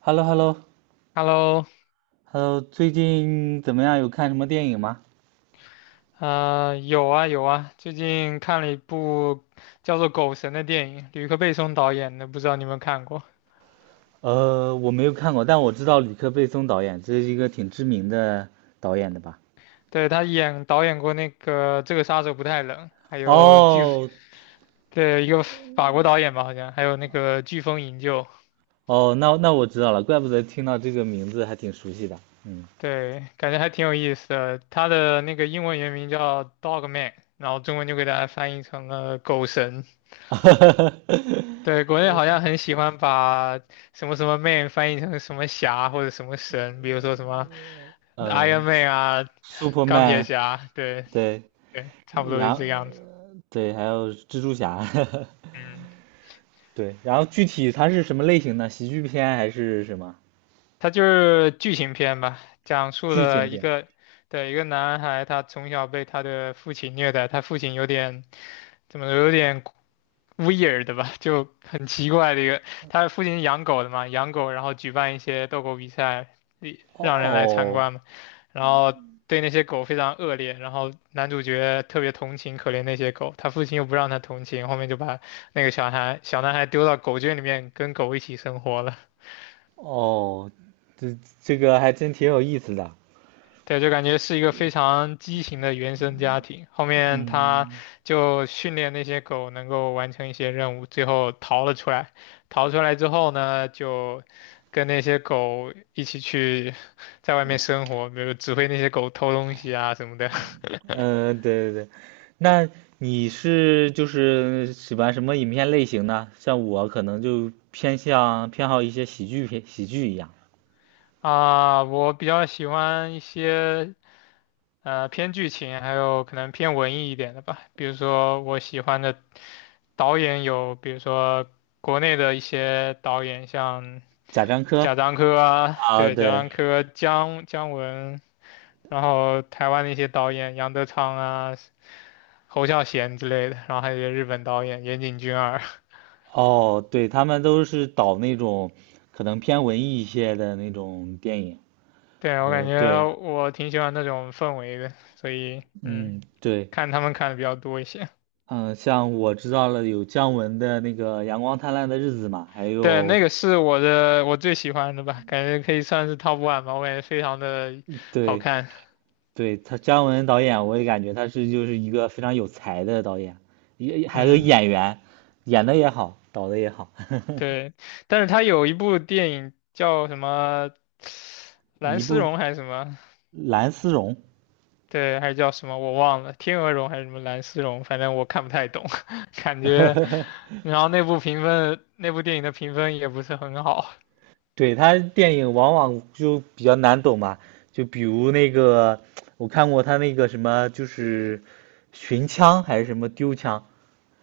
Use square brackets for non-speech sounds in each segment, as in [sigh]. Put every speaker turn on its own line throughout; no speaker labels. h e l l o h e l l o h
Hello,
e l l o 最近怎么样？有看什么电影吗？
有啊有啊，最近看了一部叫做《狗神》的电影，吕克·贝松导演的，不知道你有没有看过？
我没有看过，但我知道吕克·贝松导演，这是一个挺知名的导演的吧？
对，他导演过那个《这个杀手不太冷》，还有飓，
哦，
对，一个法国导演吧，好像，还有那个《飓风营救》，
哦，那我知道了，怪不得听到这个名字还挺熟悉的。嗯。
对，感觉还挺有意思的。他的那个英文原名叫《Dog Man》,然后中文就给大家翻译成了《狗神》。对，
[laughs]
国内好像很喜欢把什么什么 man 翻译成什么侠或者什么神，比如说什么
呃
Iron Man 啊、钢铁
，Superman,
侠，对
对，
对，差不多
然
是
后
这个样子。
对，还有蜘蛛侠。
嗯，
[laughs] 对，然后具体它是什么类型的？喜剧片还是什么？
它就是剧情片吧，讲述
剧情
了一
片？
个对一个男孩，他从小被他的父亲虐待，他父亲有点怎么说有点。weird 的吧，就很奇怪的一个。他父亲养狗的嘛，养狗，然后举办一些斗狗比赛，一
哦
让人来参
哦，
观嘛。然后对那些狗非常恶劣，然后男主角特别同情可怜那些狗，他父亲又不让他同情，后面就把那个小男孩丢到狗圈里面跟狗一起生活了。
哦，这这个还真挺有意思的。
对，就感觉是一个非常畸形的原生家庭。后面他
嗯。
就训练那些狗能够完成一些任务，最后逃了出来。逃出来之后呢，就跟那些狗一起去在外面生活，比如指挥那些狗偷东西啊什么的。
对对对，那你是就是喜欢什么影片类型呢？像我可能就偏好一些喜剧片，喜剧一样，
[laughs] 啊，我比较喜欢一些偏剧情，还有可能偏文艺一点的吧。比如说我喜欢的导演有，比如说国内的一些导演，像。
贾樟柯
贾樟柯啊，
啊，
对，贾
对，
樟柯、姜文，然后台湾的一些导演，杨德昌啊、侯孝贤之类的，然后还有一些日本导演，岩井俊二。
哦，对，他们都是导那种可能偏文艺一些的那种电影。
[laughs] 对，我感觉
对，
我挺喜欢那种氛围的，所以嗯，
嗯，对，
看他们看的比较多一些。
嗯，像我知道了有姜文的那个《阳光灿烂的日子》嘛，还
[laughs] 对，
有
那个是我最喜欢的吧，感觉可以算是 top one 吧，我感觉非常的好
对，
看。
对，他姜文导演，我也感觉他是就是一个非常有才的导演，也还有
嗯，
演员，演的也好，导的也好，
对，但是他有一部电影叫什么《蓝
一
丝
部
绒》还是什么？
蓝丝绒。
对，还是叫什么我忘了，天鹅绒还是什么蓝丝绒，反正我看不太懂，[laughs] 感觉，
[laughs]
然后那部评分，那部电影的评分也不是很好
对，他电影往往就比较难懂嘛，就比如那个我看过他那个什么，就是寻枪还是什么丢枪，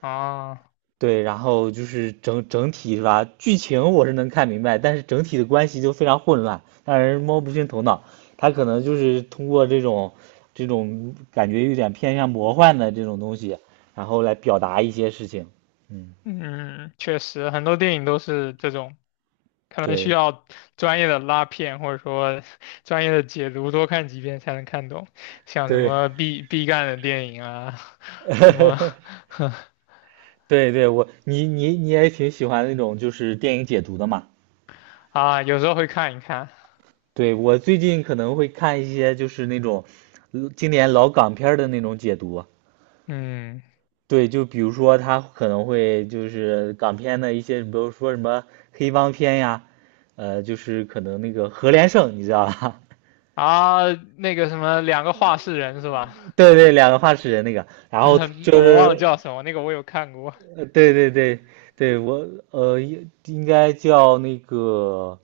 啊。
对，然后就是整整体是吧？剧情我是能看明白，但是整体的关系就非常混乱，让人摸不清头脑。他可能就是通过这种感觉有点偏向魔幻的这种东西，然后来表达一些事情。嗯，
嗯，确实，很多电影都是这种，可能需
对
要专业的拉片或者说 [laughs] 专业的解读，多看几遍才能看懂。像什
对。
么毕赣的电影啊，什么
[laughs] 对对,我你也挺喜欢那种就是电影解读的嘛？
[laughs] 啊，有时候会看一看。
对，我最近可能会看一些就是那种经典老港片儿的那种解读，
嗯，
对，就比如说他可能会就是港片的一些，比如说什么黑帮片呀，就是可能那个何连胜，你知道吧？
啊，那个什么，两个画室人是吧？
[laughs] 对对，两个发齿人那个，
[laughs]
然后
啊，
就
我忘了
是
叫什么，那个我有看过。
对对对对，我呃应应该叫那个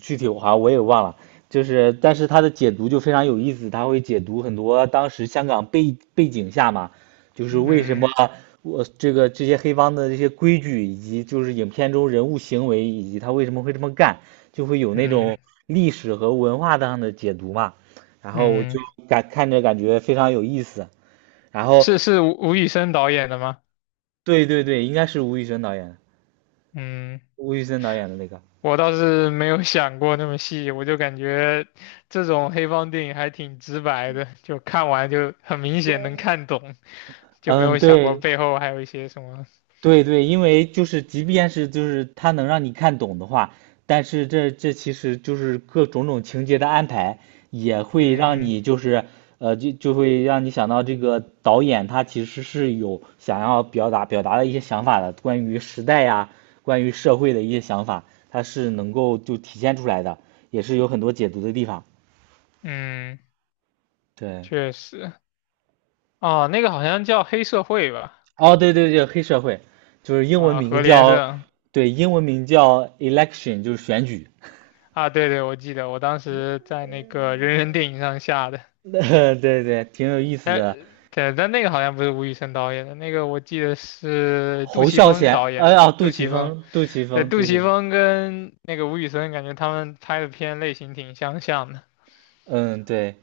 具体我好像我也忘了，就是但是他的解读就非常有意思，他会解读很多当时香港背景下嘛，就是为什么
嗯
我这个这些黑帮的这些规矩，以及就是影片中人物行为，以及他为什么会这么干，就会有那
嗯
种历史和文化上的解读嘛。然后我就
嗯，
感看着感觉非常有意思。然后
是是吴宇森导演的吗？
对对对，应该是吴宇森导演，
嗯，
吴宇森导演的那个。
我倒是没有想过那么细，我就感觉这种黑帮电影还挺直白的，就看完就很明显能看懂，就没
嗯，
有想过
对，
背后还有一些什么。
对对，因为就是即便是就是它能让你看懂的话，但是这其实就是各种情节的安排，也会让
嗯
你就是就会让你想到这个导演他其实是有想要表达的一些想法的，关于时代呀，关于社会的一些想法，它是能够就体现出来的，也是有很多解读的地方。
嗯，
对，
确实。哦，那个好像叫黑社会吧？
哦对对对，黑社会就是英文
啊，何
名
连
叫，
胜。
对，英文名叫 election,就是选举。
啊，对对，我记得，我当时在那个人人电影上下的。
[laughs] 对对，挺有意思
哎，
的。
对，但那个好像不是吴宇森导演的，那个我记得是杜
侯
琪
孝
峰
贤，
导演
哎
的。
呀，杜
杜
琪
琪峰，
峰，杜琪
对，
峰，
杜
杜琪
琪
峰。
峰跟那个吴宇森，感觉他们拍的片类型挺相像的。
嗯，对，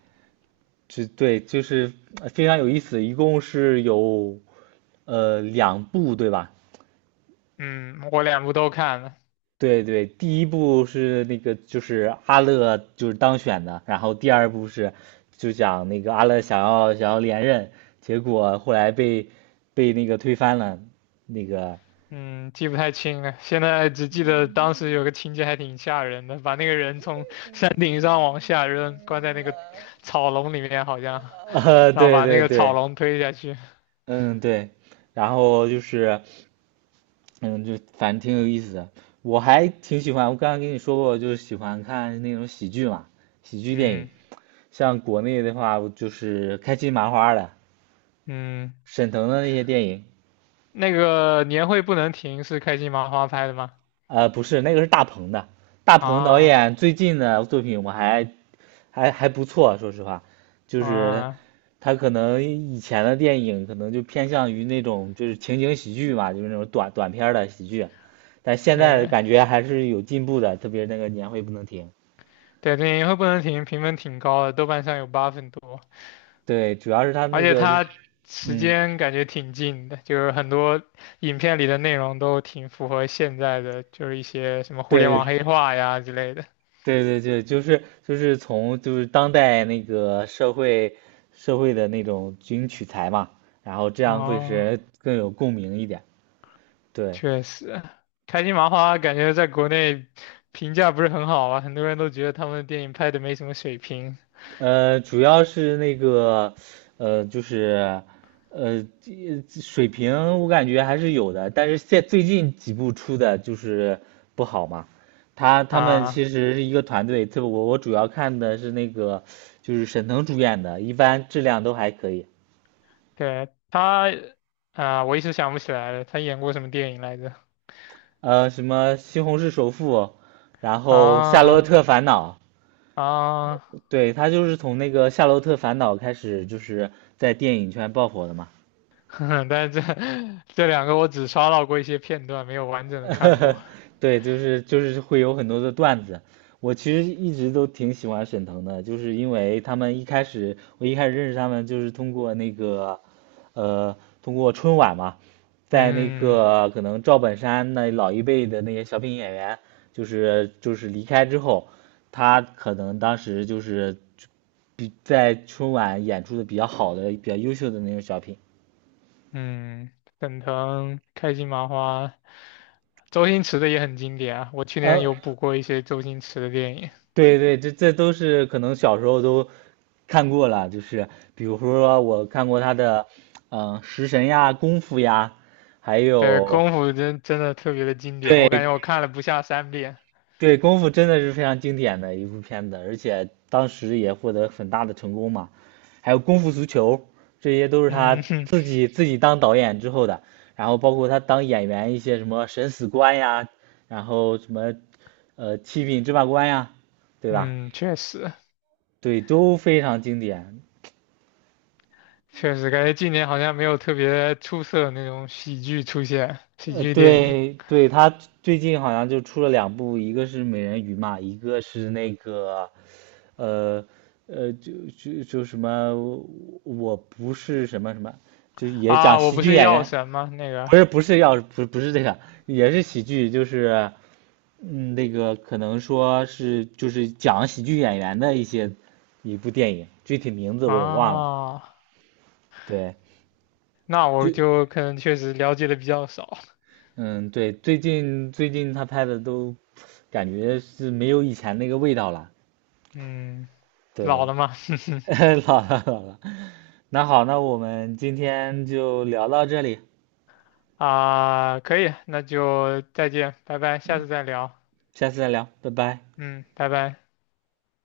就对，就是非常有意思。一共是有两部，对吧？
嗯，我两部都看了，
对对，第一部是那个就是阿乐就是当选的，然后第二部是就讲那个阿乐想要连任，结果后来被被那个推翻了，那个。
嗯，记不太清了，现在只记得当时有个情节还挺吓人的，把那个人从山顶上往下扔，关在那个草笼里面好像，
[laughs]
然后
对
把那
对
个草
对，
笼推下去。
嗯对，然后就是。嗯，就反正挺有意思的。我还挺喜欢，我刚刚跟你说过，就是喜欢看那种喜剧嘛，喜剧电影。
嗯
像国内的话，就是开心麻花的、
嗯，
沈腾的那些电影。
那个年会不能停是开心麻花拍的吗？
不是，那个是大鹏的。大鹏导
啊。
演最近的作品我还不错，说实话，就是
啊，
他可能以前的电影可能就偏向于那种就是情景喜剧嘛，就是那种短片儿的喜剧，但现在
对
感觉还是有进步的，特别那个年会不能停。
对对，电影会不能停，评分挺高的，豆瓣上有八分多，
对，主要是他
而
那
且
个，
它时
嗯，
间感觉挺近的，就是很多影片里的内容都挺符合现在的，就是一些什么互联网
对，
黑化呀之类的。
对对对，就是就是从就是当代那个社会的那种军取材嘛，然后这样会使
哦，
人更有共鸣一点。对，
确实，开心麻花感觉在国内评价不是很好啊，很多人都觉得他们的电影拍的没什么水平
主要是那个，就是，这水平我感觉还是有的，但是现最近几部出的就是不好嘛。他们
啊。
其实是一个团队，这我主要看的是那个，就是沈腾主演的，一般质量都还可以。
对他，啊，我一时想不起来了，他演过什么电影来着？
什么《西红柿首富》，然后《夏洛
啊
特烦恼》，
啊。
对，他就是从那个《夏洛特烦恼》开始，就是在电影圈爆火的嘛。
[laughs] 但是这两个我只刷到过一些片段，没有完整的看过。
[laughs] 对，就是就是会有很多的段子。我其实一直都挺喜欢沈腾的，就是因为他们一开始我一开始认识他们就是通过那个，呃，通过春晚嘛，在那
嗯
个可能赵本山那老一辈的那些小品演员，就是就是离开之后，他可能当时就是比在春晚演出的比较好的、比较优秀的那种小品。
嗯，沈腾、开心麻花、周星驰的也很经典啊。我去年
呃，
有补过一些周星驰的电影，
对对，这这都是可能小时候都看过了，就是比如说我看过他的，嗯、食神呀、功夫呀，还
对，
有
功夫真真的特别的经典，我感
对
觉我看了不下三遍。
对，功夫真的是非常经典的一部片子，而且当时也获得很大的成功嘛。还有功夫足球，这些都是他
嗯哼，
自己当导演之后的，然后包括他当演员一些什么审死官呀，然后什么七品芝麻官呀，对吧？
嗯，确实
对，都非常经典。
确实，感觉今年好像没有特别出色的那种喜剧出现，喜剧电影
对对，他最近好像就出了两部，一个是美人鱼嘛，一个是那个呃呃，就就就什么我不是什么什么，就也
啊，
讲
我
喜
不
剧
是
演
药
员，
神吗？那个
不是不是要不不是这个，也是喜剧，就是嗯那个可能说是就是讲喜剧演员的一些一部电影，具体名字我也忘了，
啊。
对。
那
就。
我就可能确实了解的比较少，
嗯，对，最近他拍的都感觉是没有以前那个味道了。
嗯，老
对。
了嘛，
[laughs] 老了老了。那好，那我们今天就聊到这里，
[laughs] 啊，可以，那就再见，拜拜，下次再聊，
下次再聊，拜拜。
嗯，拜拜。